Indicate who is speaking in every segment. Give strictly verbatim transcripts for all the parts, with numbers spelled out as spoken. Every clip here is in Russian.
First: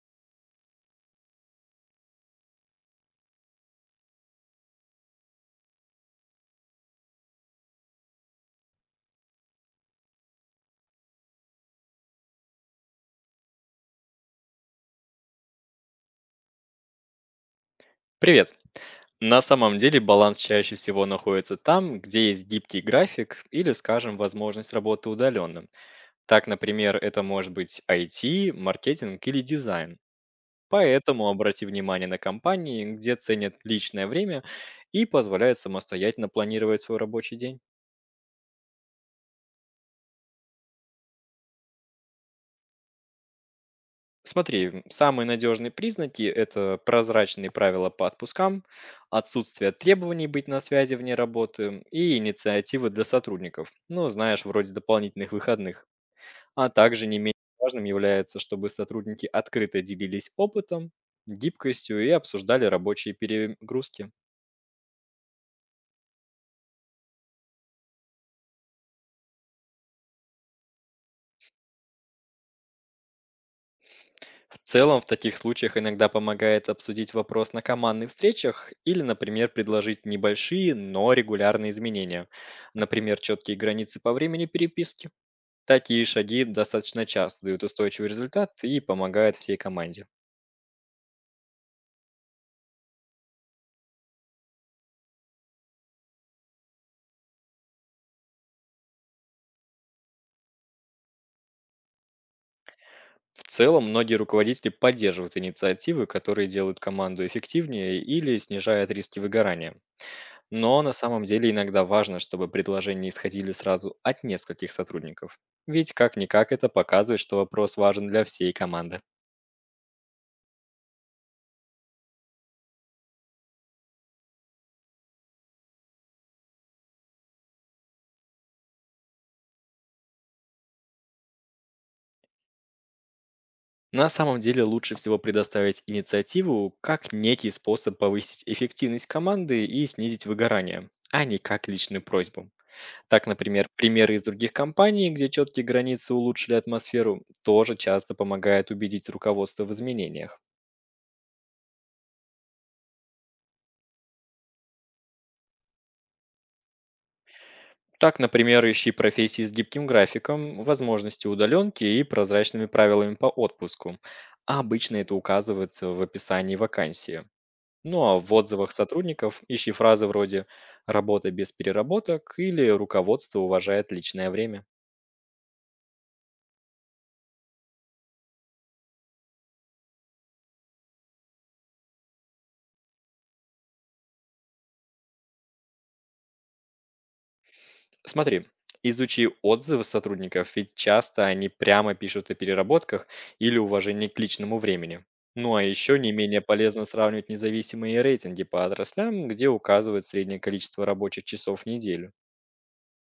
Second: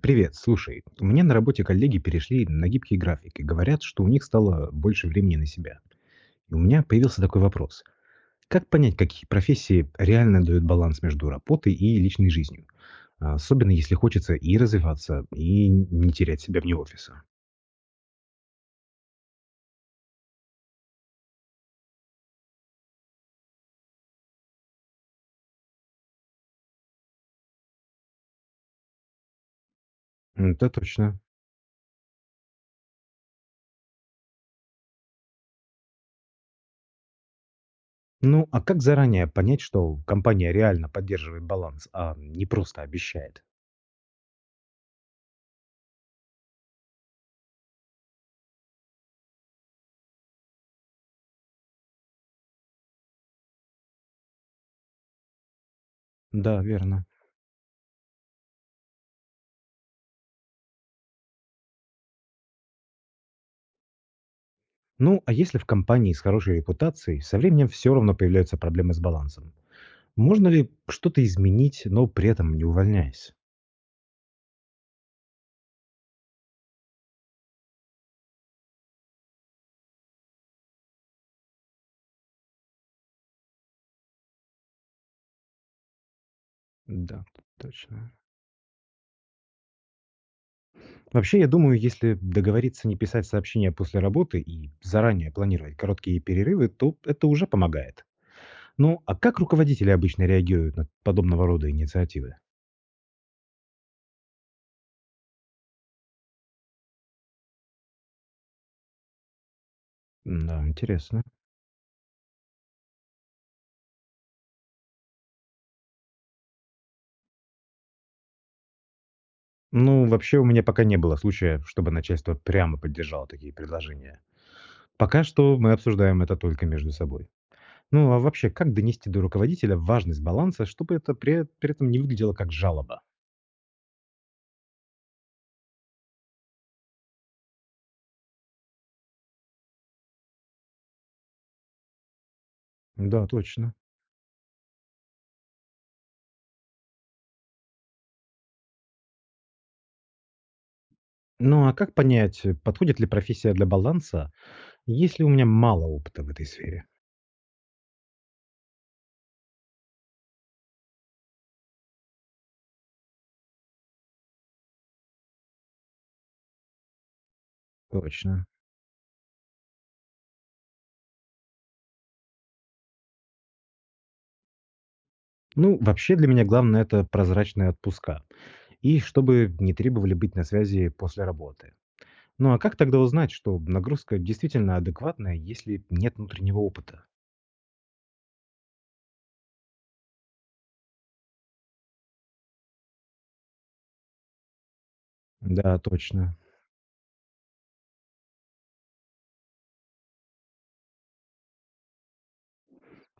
Speaker 1: Привет, слушай, у меня на работе коллеги перешли на гибкий график и говорят, что у них стало больше времени на себя. И у меня появился такой вопрос. Как понять, какие профессии реально дают баланс между работой и личной жизнью? А, Особенно если хочется и развиваться, и не терять себя вне офиса.
Speaker 2: Привет. На самом деле баланс чаще всего находится там, где есть гибкий график или, скажем, возможность работы удаленным. Так, например, это может быть I T, маркетинг или дизайн.
Speaker 1: Это точно.
Speaker 2: Поэтому обрати внимание на компании, где ценят личное время и позволяют самостоятельно планировать свой рабочий день.
Speaker 1: Ну, а как заранее понять, что компания реально поддерживает баланс, а не просто обещает?
Speaker 2: Смотри, м, самые надежные признаки– это прозрачные правила по отпускам, отсутствие требований быть на связи вне работы и инициативы для сотрудников. Ну, знаешь, вроде дополнительных выходных.
Speaker 1: Да,
Speaker 2: А
Speaker 1: верно.
Speaker 2: также не менее важным является, чтобы сотрудники открыто делились опытом, гибкостью и обсуждали рабочие перегрузки.
Speaker 1: Ну, а если в компании с хорошей репутацией, со временем все равно появляются проблемы с балансом. Можно ли что-то изменить, но при этом не увольняясь?
Speaker 2: В целом, в таких случаях иногда помогает обсудить вопрос на командных встречах или, например, предложить небольшие, но регулярные изменения. Например, четкие границы по времени переписки. Такие шаги достаточно
Speaker 1: Да,
Speaker 2: часто дают устойчивый
Speaker 1: точно.
Speaker 2: результат и помогают всей команде.
Speaker 1: Вообще, я думаю, если договориться не писать сообщения после работы и заранее планировать короткие перерывы, то это уже помогает. Ну, а как руководители обычно реагируют на подобного рода инициативы?
Speaker 2: В целом, многие руководители поддерживают инициативы, которые делают команду эффективнее или снижают риски выгорания.
Speaker 1: Да,
Speaker 2: Но на
Speaker 1: интересно.
Speaker 2: самом деле иногда важно, чтобы предложения исходили сразу от нескольких сотрудников. Ведь как-никак это показывает, что вопрос важен для всей команды.
Speaker 1: Ну, вообще у меня пока не было случая, чтобы начальство прямо поддержало такие предложения. Пока что мы обсуждаем это только между собой. Ну, а вообще, как донести до руководителя важность баланса, чтобы это при, при этом не выглядело как жалоба?
Speaker 2: На самом деле лучше всего предоставить инициативу как некий способ повысить эффективность команды и снизить выгорание, а не как личную просьбу.
Speaker 1: Да,
Speaker 2: Так, например,
Speaker 1: точно.
Speaker 2: примеры из других компаний, где четкие границы улучшили атмосферу, тоже часто помогают убедить руководство в изменениях.
Speaker 1: Ну а как понять, э, подходит ли профессия для баланса, если у меня мало опыта в этой сфере?
Speaker 2: Так, например, ищи профессии с гибким графиком, возможности удаленки и прозрачными правилами по отпуску. А обычно это указывается в описании вакансии. Ну а в
Speaker 1: Точно.
Speaker 2: отзывах сотрудников ищи фразы вроде «работа без переработок» или «руководство уважает личное время».
Speaker 1: Ну, вообще для меня главное это прозрачные отпуска. И чтобы не требовали быть на связи после работы. Ну а как тогда узнать, что нагрузка действительно адекватная, если нет внутреннего опыта?
Speaker 2: Смотри, изучи отзывы сотрудников, ведь часто они прямо пишут о переработках или уважении к личному времени. Ну а
Speaker 1: Да,
Speaker 2: еще не
Speaker 1: точно.
Speaker 2: менее полезно сравнивать независимые рейтинги по отраслям, где указывают среднее количество рабочих часов в неделю.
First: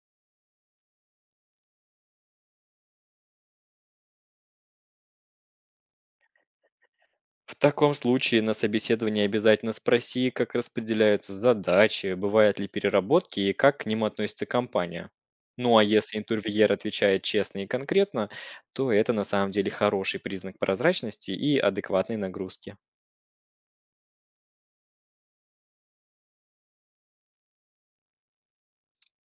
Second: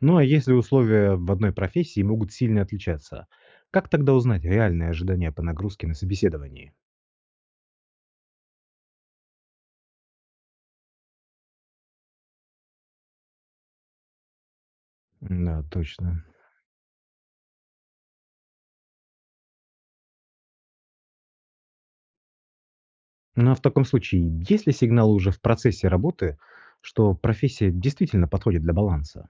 Speaker 1: Ну а если условия в одной профессии могут сильно отличаться, как тогда узнать реальные ожидания по нагрузке на собеседовании?
Speaker 2: В таком случае на собеседовании обязательно спроси, как распределяются задачи, бывают ли переработки и как к ним относится компания.
Speaker 1: Да,
Speaker 2: Ну а если
Speaker 1: точно.
Speaker 2: интервьюер отвечает честно и конкретно, то это на самом деле хороший признак прозрачности и адекватной нагрузки.
Speaker 1: Ну, а в таком случае, есть ли сигналы уже в процессе работы, что профессия действительно подходит для баланса?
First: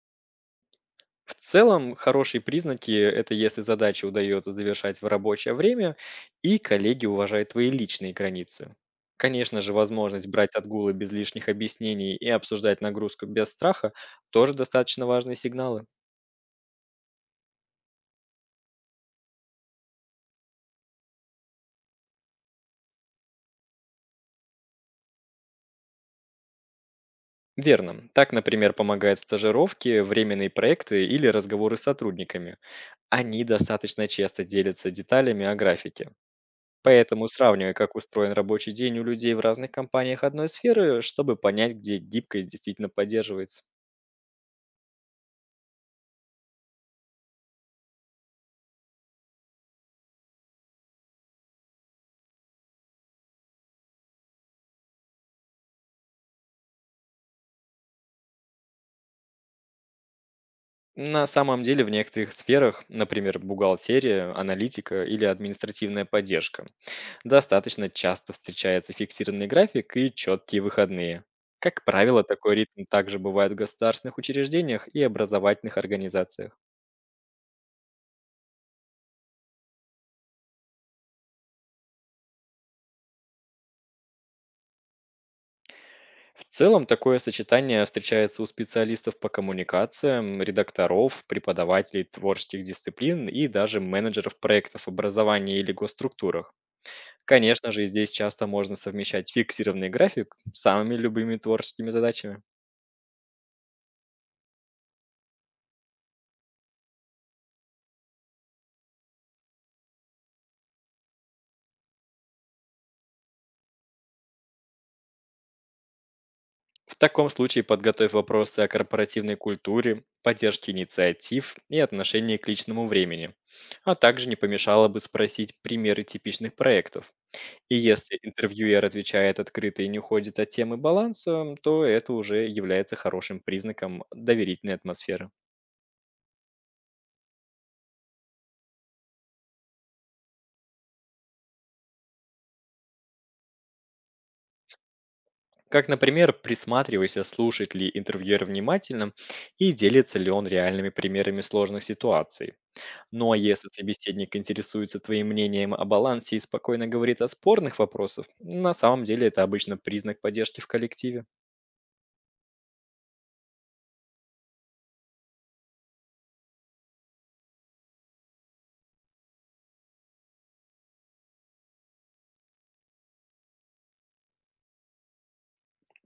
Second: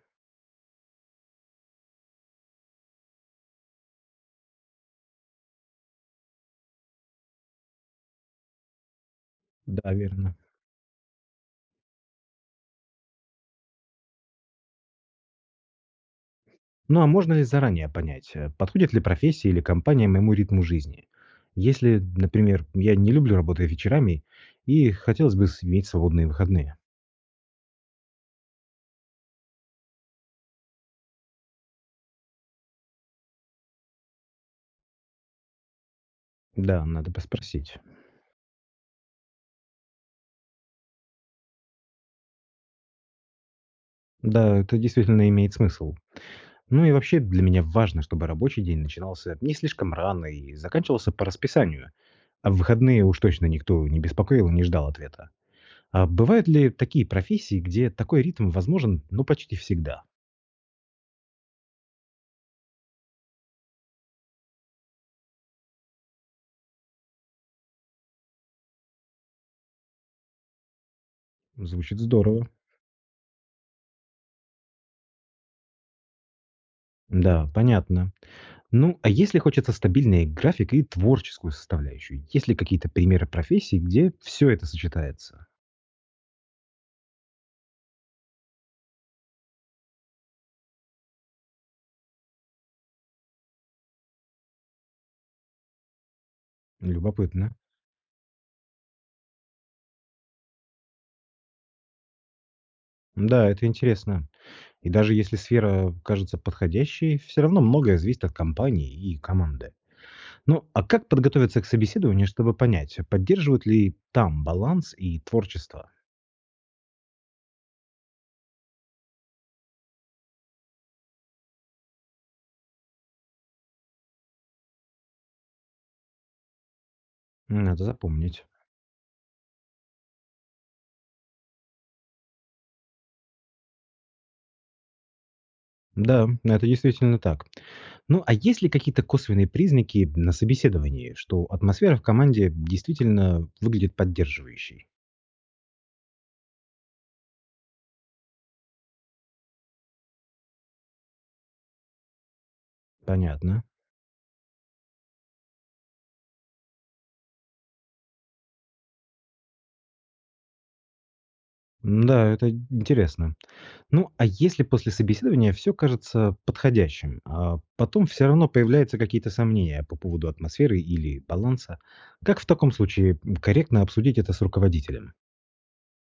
Speaker 2: В целом, хорошие признаки– это если задачи удается завершать в рабочее время и коллеги уважают твои личные границы. Конечно же,
Speaker 1: Да,
Speaker 2: возможность
Speaker 1: верно.
Speaker 2: брать отгулы без лишних объяснений и обсуждать нагрузку без страха– тоже достаточно важные сигналы.
Speaker 1: Ну а можно ли заранее понять, э, подходит ли профессия или компания моему ритму жизни? Если, например, я не люблю работать вечерами и хотелось бы с- иметь свободные выходные.
Speaker 2: Верно. Так, например, помогают стажировки, временные проекты или разговоры с сотрудниками. Они достаточно часто делятся деталями о графике.
Speaker 1: Да, надо
Speaker 2: Поэтому сравнивай,
Speaker 1: поспросить.
Speaker 2: как устроен рабочий день у людей в разных компаниях одной сферы, чтобы понять, где гибкость действительно поддерживается.
Speaker 1: Да, это действительно имеет смысл. Ну и вообще для меня важно, чтобы рабочий день начинался не слишком рано и заканчивался по расписанию, а в выходные уж точно никто не беспокоил и не ждал ответа. А бывают ли такие профессии, где такой ритм возможен, ну, почти всегда?
Speaker 2: На самом деле в некоторых сферах, например, бухгалтерия, аналитика или административная поддержка, достаточно часто встречается фиксированный график и четкие выходные. Как
Speaker 1: Звучит
Speaker 2: правило,
Speaker 1: здорово.
Speaker 2: такой ритм также бывает в государственных учреждениях и образовательных организациях.
Speaker 1: Да, понятно. Ну, а если хочется стабильный график и творческую составляющую, есть ли какие-то примеры профессий, где все это сочетается?
Speaker 2: В целом такое сочетание встречается у специалистов по коммуникациям, редакторов, преподавателей творческих дисциплин и даже менеджеров проектов образования или госструктурах.
Speaker 1: Любопытно.
Speaker 2: Конечно же, и здесь часто можно совмещать фиксированный график с самыми любыми творческими задачами.
Speaker 1: Да, это интересно. И даже если сфера кажется подходящей, все равно многое зависит от компании и команды. Ну, а как подготовиться к собеседованию, чтобы понять, поддерживают ли там баланс и творчество?
Speaker 2: В таком случае подготовь вопросы о корпоративной культуре, поддержке инициатив и отношении к личному времени. А также не помешало бы спросить примеры типичных проектов. И
Speaker 1: Надо
Speaker 2: если
Speaker 1: запомнить.
Speaker 2: интервьюер отвечает открыто и не уходит от темы баланса, то это уже является хорошим признаком доверительной атмосферы.
Speaker 1: Да, это действительно так. Ну, а есть ли какие-то косвенные признаки на собеседовании, что атмосфера в команде действительно выглядит поддерживающей?
Speaker 2: Как, например, присматривайся, слушает ли интервьюер внимательно и делится ли он реальными примерами сложных ситуаций. Ну а
Speaker 1: Понятно.
Speaker 2: если собеседник интересуется твоим мнением о балансе и спокойно говорит о спорных вопросах, на самом деле это обычно признак поддержки в коллективе.
Speaker 1: М, Да, это интересно. Ну, а если после собеседования все кажется подходящим, а потом все равно появляются какие-то сомнения по поводу атмосферы или баланса, как в таком случае корректно обсудить это с руководителем?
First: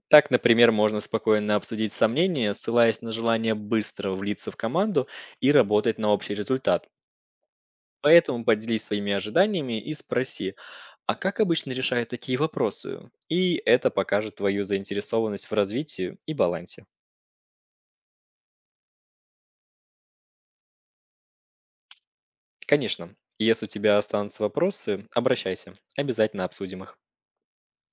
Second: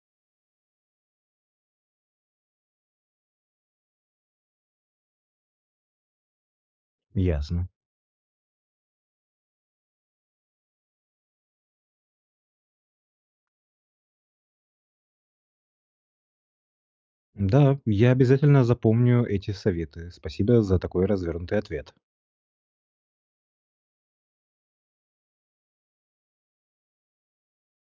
Speaker 2: Так, например, можно спокойно обсудить сомнения, ссылаясь на желание быстро влиться в команду и работать на общий результат.
Speaker 1: Ясно.
Speaker 2: Поэтому поделись своими ожиданиями и спроси, а как обычно решают такие вопросы? И это покажет твою заинтересованность в развитии и балансе.
Speaker 1: Да, я обязательно запомню эти советы. Спасибо за такой развернутый ответ.
Speaker 2: Конечно, если у тебя останутся вопросы, обращайся, обязательно обсудим их.